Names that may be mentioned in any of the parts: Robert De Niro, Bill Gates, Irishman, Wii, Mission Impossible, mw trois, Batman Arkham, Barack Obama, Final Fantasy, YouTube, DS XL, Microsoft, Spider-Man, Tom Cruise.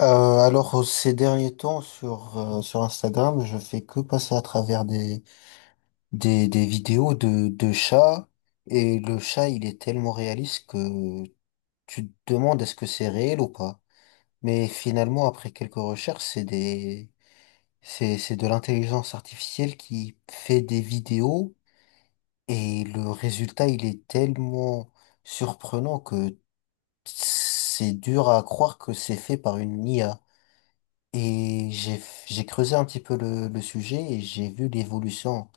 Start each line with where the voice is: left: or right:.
left: Euh, ces derniers temps sur Instagram, je fais que passer à travers des vidéos de chats, et le chat il est tellement réaliste que tu te demandes est-ce que c'est réel ou pas. Mais finalement après quelques recherches, c'est des c'est de l'intelligence artificielle qui fait des vidéos, et le résultat il est tellement surprenant que c'est dur à croire que c'est fait par une IA. Et j'ai, j'ai creusé un petit peu le sujet et j'ai vu l'évolution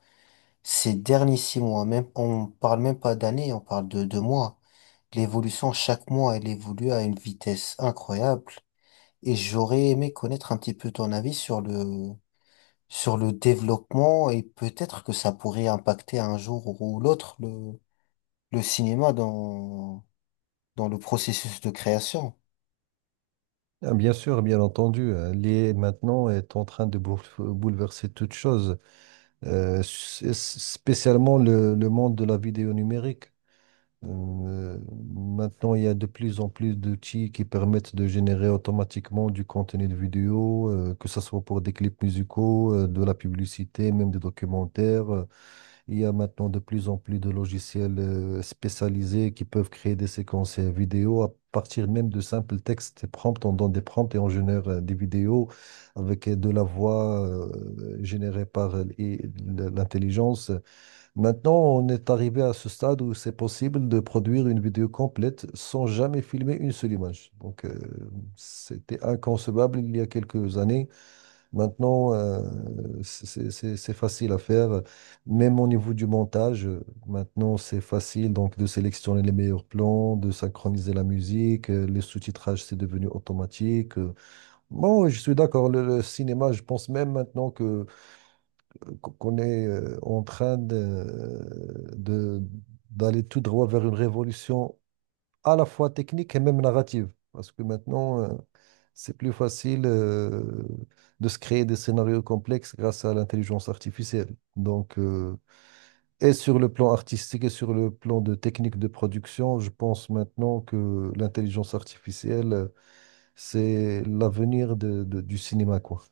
left: ces derniers 6 mois. Même, on parle même pas d'années, on parle de mois. L'évolution, chaque mois, elle évolue à une vitesse incroyable. Et j'aurais aimé connaître un petit peu ton avis sur sur le développement, et peut-être que ça pourrait impacter un jour ou l'autre le cinéma dans le processus de création.
right: Ah, bien sûr, bien entendu, l'IA maintenant est en train de bouleverser toute chose, spécialement le monde de la vidéo numérique. Euh, maintenant, il y a de plus en plus d'outils qui permettent de générer automatiquement du contenu de vidéo, que ce soit pour des clips musicaux, de la publicité, même des documentaires. Il y a maintenant de plus en plus de logiciels spécialisés qui peuvent créer des séquences vidéo à partir même de simples textes et prompts. On donne des prompts et on génère des vidéos avec de la voix générée par et l'intelligence. Maintenant, on est arrivé à ce stade où c'est possible de produire une vidéo complète sans jamais filmer une seule image. Donc, c'était inconcevable il y a quelques années. Maintenant, c'est facile à faire, même au niveau du montage. Maintenant, c'est facile donc de sélectionner les meilleurs plans, de synchroniser la musique, le sous-titrage, c'est devenu automatique. Bon, je suis d'accord, le cinéma, je pense même maintenant que qu'on est en train d'aller tout droit vers une révolution à la fois technique et même narrative. Parce que maintenant, c'est plus facile de se créer des scénarios complexes grâce à l'intelligence artificielle. Donc, et sur le plan artistique et sur le plan de technique de production, je pense maintenant que l'intelligence artificielle, c'est l'avenir du cinéma, quoi.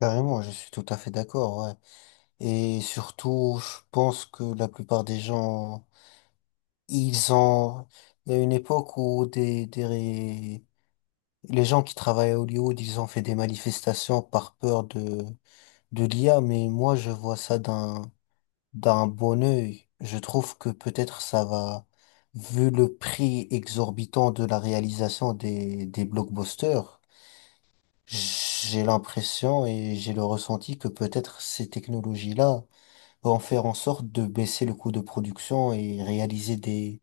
left: Carrément, je suis tout à fait d'accord, ouais. Et surtout, je pense que la plupart des gens, ils ont... Il y a une époque où les gens qui travaillent à Hollywood ils ont fait des manifestations par peur de l'IA, mais moi, je vois ça d'un bon œil. Je trouve que peut-être ça va, vu le prix exorbitant de la réalisation des blockbusters, j'ai l'impression et j'ai le ressenti que peut-être ces technologies-là en faire en sorte de baisser le coût de production et réaliser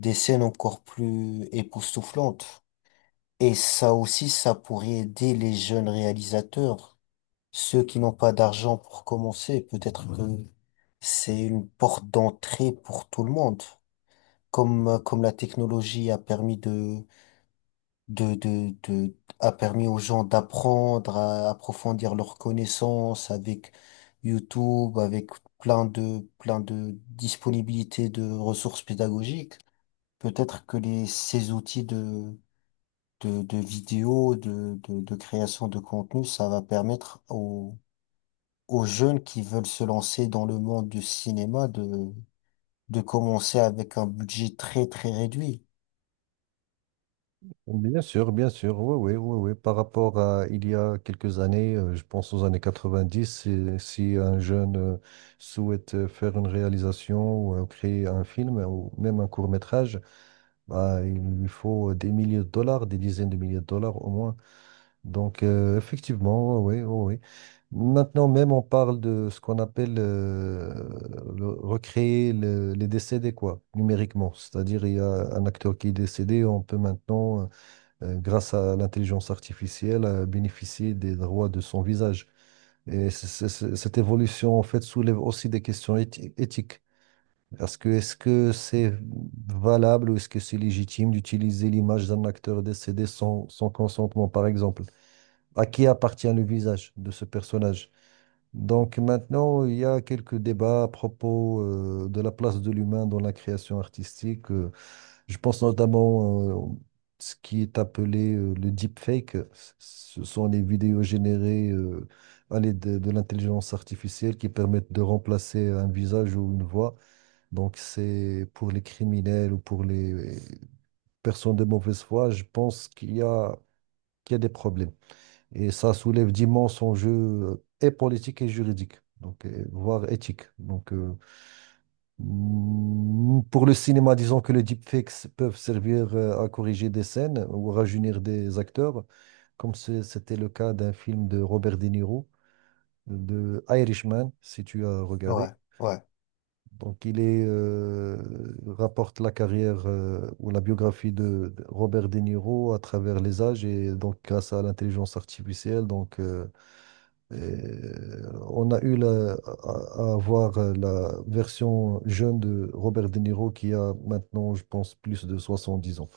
left: des scènes encore plus époustouflantes. Et ça aussi, ça pourrait aider les jeunes réalisateurs, ceux qui n'ont pas d'argent pour commencer. Peut-être que c'est une porte d'entrée pour tout le monde. Comme la technologie a permis a permis aux gens d'apprendre, à approfondir leurs connaissances avec YouTube, avec plein de disponibilités de ressources pédagogiques. Peut-être que ces outils de vidéos, de création de contenu, ça va permettre aux jeunes qui veulent se lancer dans le monde du cinéma de commencer avec un budget très, très réduit.
right: Bien sûr, oui, oui, oui, oui. Par rapport à il y a quelques années, je pense aux années 90, si un jeune souhaite faire une réalisation ou créer un film ou même un court-métrage, bah, il lui faut des milliers de dollars, des dizaines de milliers de dollars au moins. Donc, effectivement, oui, oui, oui, oui. Maintenant même, on parle de ce qu'on appelle recréer les décédés, quoi, numériquement. C'est-à-dire, il y a un acteur qui est décédé, on peut maintenant grâce à l'intelligence artificielle, à bénéficier des droits de son visage. Et cette évolution, en fait, soulève aussi des questions éthiques. Parce que est-ce que c'est valable ou est-ce que c'est légitime d'utiliser l'image d'un acteur décédé sans consentement, par exemple? À qui appartient le visage de ce personnage? Donc maintenant, il y a quelques débats à propos de la place de l'humain dans la création artistique. Je pense notamment ce qui est appelé le deepfake. Ce sont les vidéos générées à l'aide de l'intelligence artificielle qui permettent de remplacer un visage ou une voix. Donc c'est pour les criminels ou pour les personnes de mauvaise foi, je pense qu'il y a des problèmes. Et ça soulève d'immenses enjeux et politiques et juridiques, donc, voire éthiques. Donc, pour le cinéma, disons que les deepfakes peuvent servir à corriger des scènes ou à rajeunir des acteurs, comme c'était le cas d'un film de Robert De Niro, de Irishman, si tu as
left: Ouais,
right: regardé.
left: ouais.
right: Donc, il rapporte la carrière ou la biographie de Robert De Niro à travers les âges et donc grâce à l'intelligence artificielle. Donc, on a eu à voir la version jeune de Robert De Niro qui a maintenant, je pense, plus de 70 ans.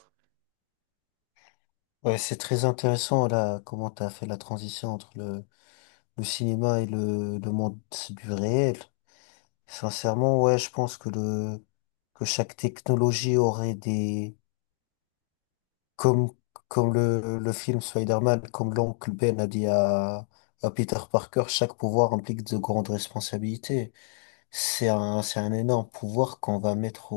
left: Ouais, c'est très intéressant là, comment tu as fait la transition entre le cinéma et le monde du réel. Sincèrement, ouais, je pense que chaque technologie aurait des, comme le film Spider-Man, comme l'oncle Ben a dit à Peter Parker, chaque pouvoir implique de grandes responsabilités. C'est un énorme pouvoir qu'on va mettre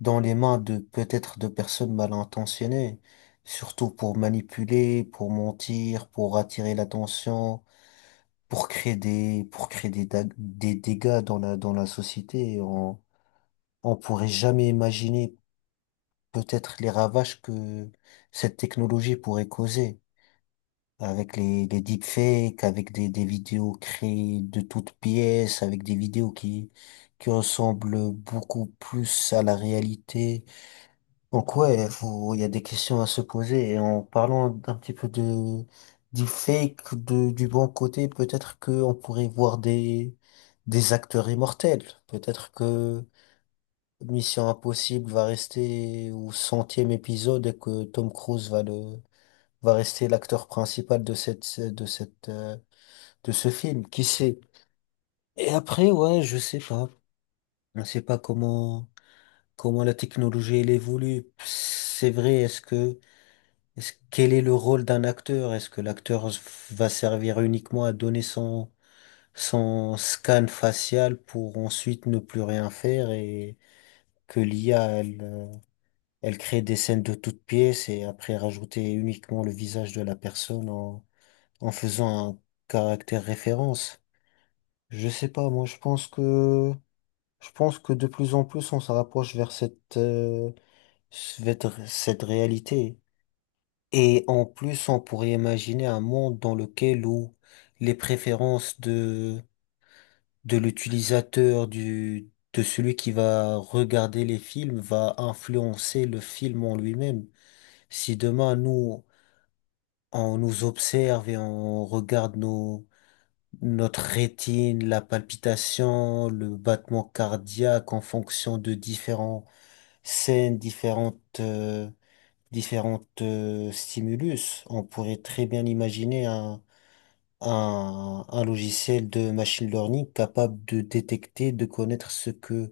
left: dans les mains de, peut-être, de personnes mal intentionnées, surtout pour manipuler, pour mentir, pour attirer l'attention, pour créer des dégâts dans dans la société. On pourrait jamais imaginer peut-être les ravages que cette technologie pourrait causer. Avec les deepfakes, avec des vidéos créées de toutes pièces, avec des vidéos qui ressemblent beaucoup plus à la réalité. Donc ouais, il y a des questions à se poser. Et en parlant d'un petit peu de du fake, du bon côté, peut-être que on pourrait voir des acteurs immortels. Peut-être que Mission Impossible va rester au 100e épisode et que Tom Cruise va rester l'acteur principal de cette de cette de ce film. Qui sait? Et après, ouais, je sais pas. Je sais pas comment la technologie elle évolue. C'est vrai, quel est le rôle d'un acteur? Est-ce que l'acteur s- Va servir uniquement à donner son, son scan facial pour ensuite ne plus rien faire et que l'IA, elle, elle crée des scènes de toutes pièces et après rajouter uniquement le visage de la personne en faisant un caractère référence? Je sais pas, moi je pense que de plus en plus on se rapproche vers cette réalité. Et en plus, on pourrait imaginer un monde dans lequel où les préférences de l'utilisateur, de celui qui va regarder les films, va influencer le film en lui-même. Si demain, nous, on nous observe et on regarde notre rétine, la palpitation, le battement cardiaque en fonction de différentes scènes, différentes, stimulus, on pourrait très bien imaginer un logiciel de machine learning capable de détecter, de connaître ce que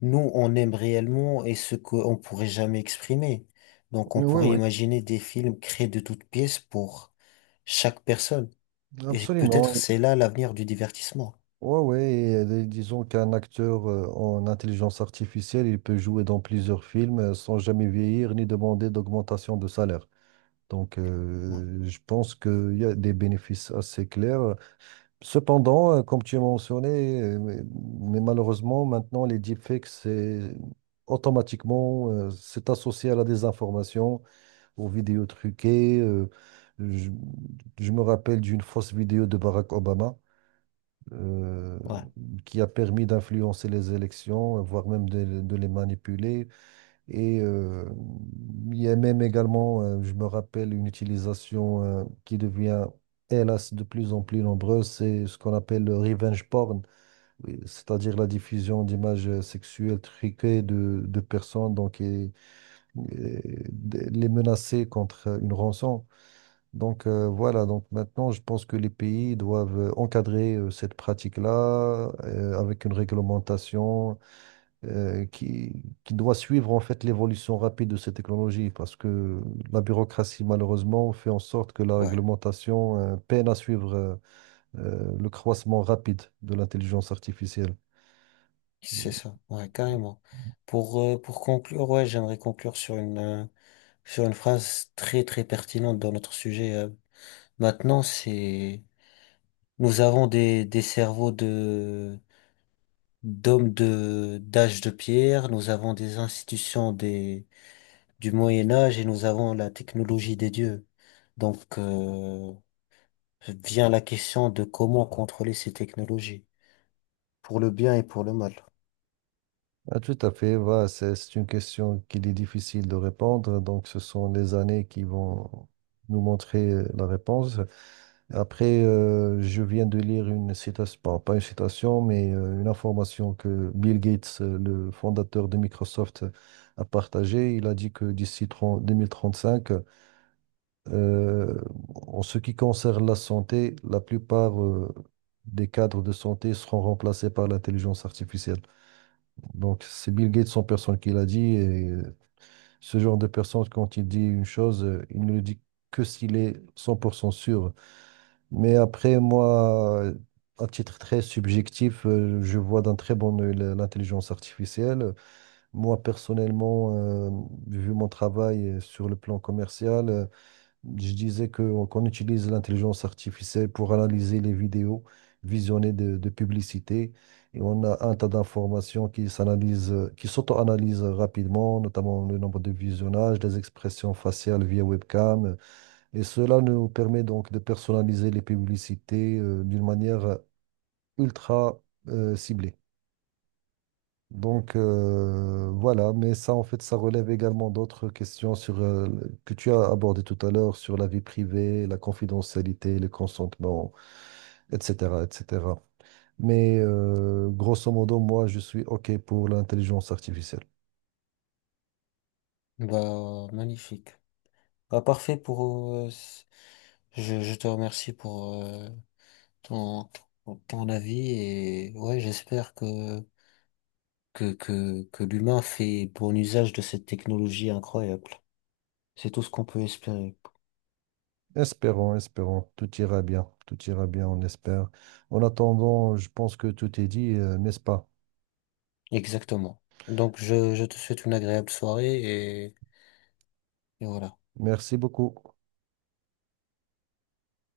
left: nous, on aime réellement et ce qu'on pourrait jamais exprimer. Donc, on
right: Oui,
left: pourrait
right: oui,
left: imaginer des films créés de toutes pièces pour chaque personne. Et peut-être
right: absolument.
left: c'est là l'avenir du divertissement.
right: Oui, oui. Et, disons qu'un acteur en intelligence artificielle, il peut jouer dans plusieurs films sans jamais vieillir ni demander d'augmentation de salaire. Donc,
left: Ouais,
right: je pense qu'il y a des bénéfices assez clairs. Cependant, comme tu as mentionné, mais malheureusement, maintenant, les deepfakes, c'est automatiquement, c'est associé à la désinformation, aux vidéos truquées. Je, je me rappelle d'une fausse vidéo de Barack Obama euh,
left: ouais,
right: qui a permis d'influencer les élections, voire même de les manipuler. Et il y a même également, je me rappelle, une utilisation qui devient, hélas, de plus en plus nombreuse, c'est ce qu'on appelle le revenge porn, oui, c'est-à-dire la diffusion d'images sexuelles truquées de personnes donc, et les menacer contre une rançon. Donc voilà, donc maintenant, je pense que les pays doivent encadrer cette pratique-là avec une réglementation euh, qui, qui doit suivre en fait l'évolution rapide de ces technologies parce que la bureaucratie malheureusement fait en sorte que la
left: ouais,
right: réglementation peine à suivre le croissement rapide de l'intelligence artificielle.
left: c'est ça. Ouais, carrément. Pour conclure, ouais, j'aimerais conclure sur sur une phrase très, très pertinente dans notre sujet. Maintenant, c'est... Nous avons des cerveaux d'hommes d'âge de pierre, nous avons des institutions du Moyen Âge et nous avons la technologie des dieux. Donc, euh, Vient la question de comment contrôler ces technologies, pour le bien et pour le mal.
right: Ah, tout à fait, voilà, c'est une question qu'il est difficile de répondre, donc ce sont les années qui vont nous montrer la réponse. Après, je viens de lire une citation, bon, pas une citation, mais une information que Bill Gates, le fondateur de Microsoft, a partagée. Il a dit que d'ici 30 2035, euh, en ce qui concerne la santé, la plupart des cadres de santé seront remplacés par l'intelligence artificielle. Donc, c'est Bill Gates en personne qui l'a dit. Et ce genre de personne, quand il dit une chose, il ne le dit que s'il est 100% sûr. Mais après, moi, à titre très subjectif, je vois d'un très bon œil l'intelligence artificielle. Moi, personnellement, vu mon travail sur le plan commercial, je disais qu'on utilise l'intelligence artificielle pour analyser les vidéos visionnées de publicité. Et on a un tas d'informations qui s'analysent, qui s'auto-analysent rapidement, notamment le nombre de visionnages, les expressions faciales via webcam. Et cela nous permet donc de personnaliser les publicités, d'une manière ultra, ciblée. Donc voilà, mais ça en fait, ça relève également d'autres questions sur, que tu as abordées tout à l'heure sur la vie privée, la confidentialité, le consentement, etc., etc. Mais grosso modo, moi, je suis OK pour l'intelligence artificielle.
left: Bah, magnifique. Bah, parfait pour, je te remercie pour, ton, ton avis. Et ouais, j'espère que l'humain fait bon usage de cette technologie incroyable. C'est tout ce qu'on peut espérer.
right: Espérons, espérons. Tout ira bien. Tout ira bien, on espère. En attendant, je pense que tout est dit, n'est-ce pas?
left: Exactement. Je te souhaite une agréable soirée et voilà.
right: Merci beaucoup.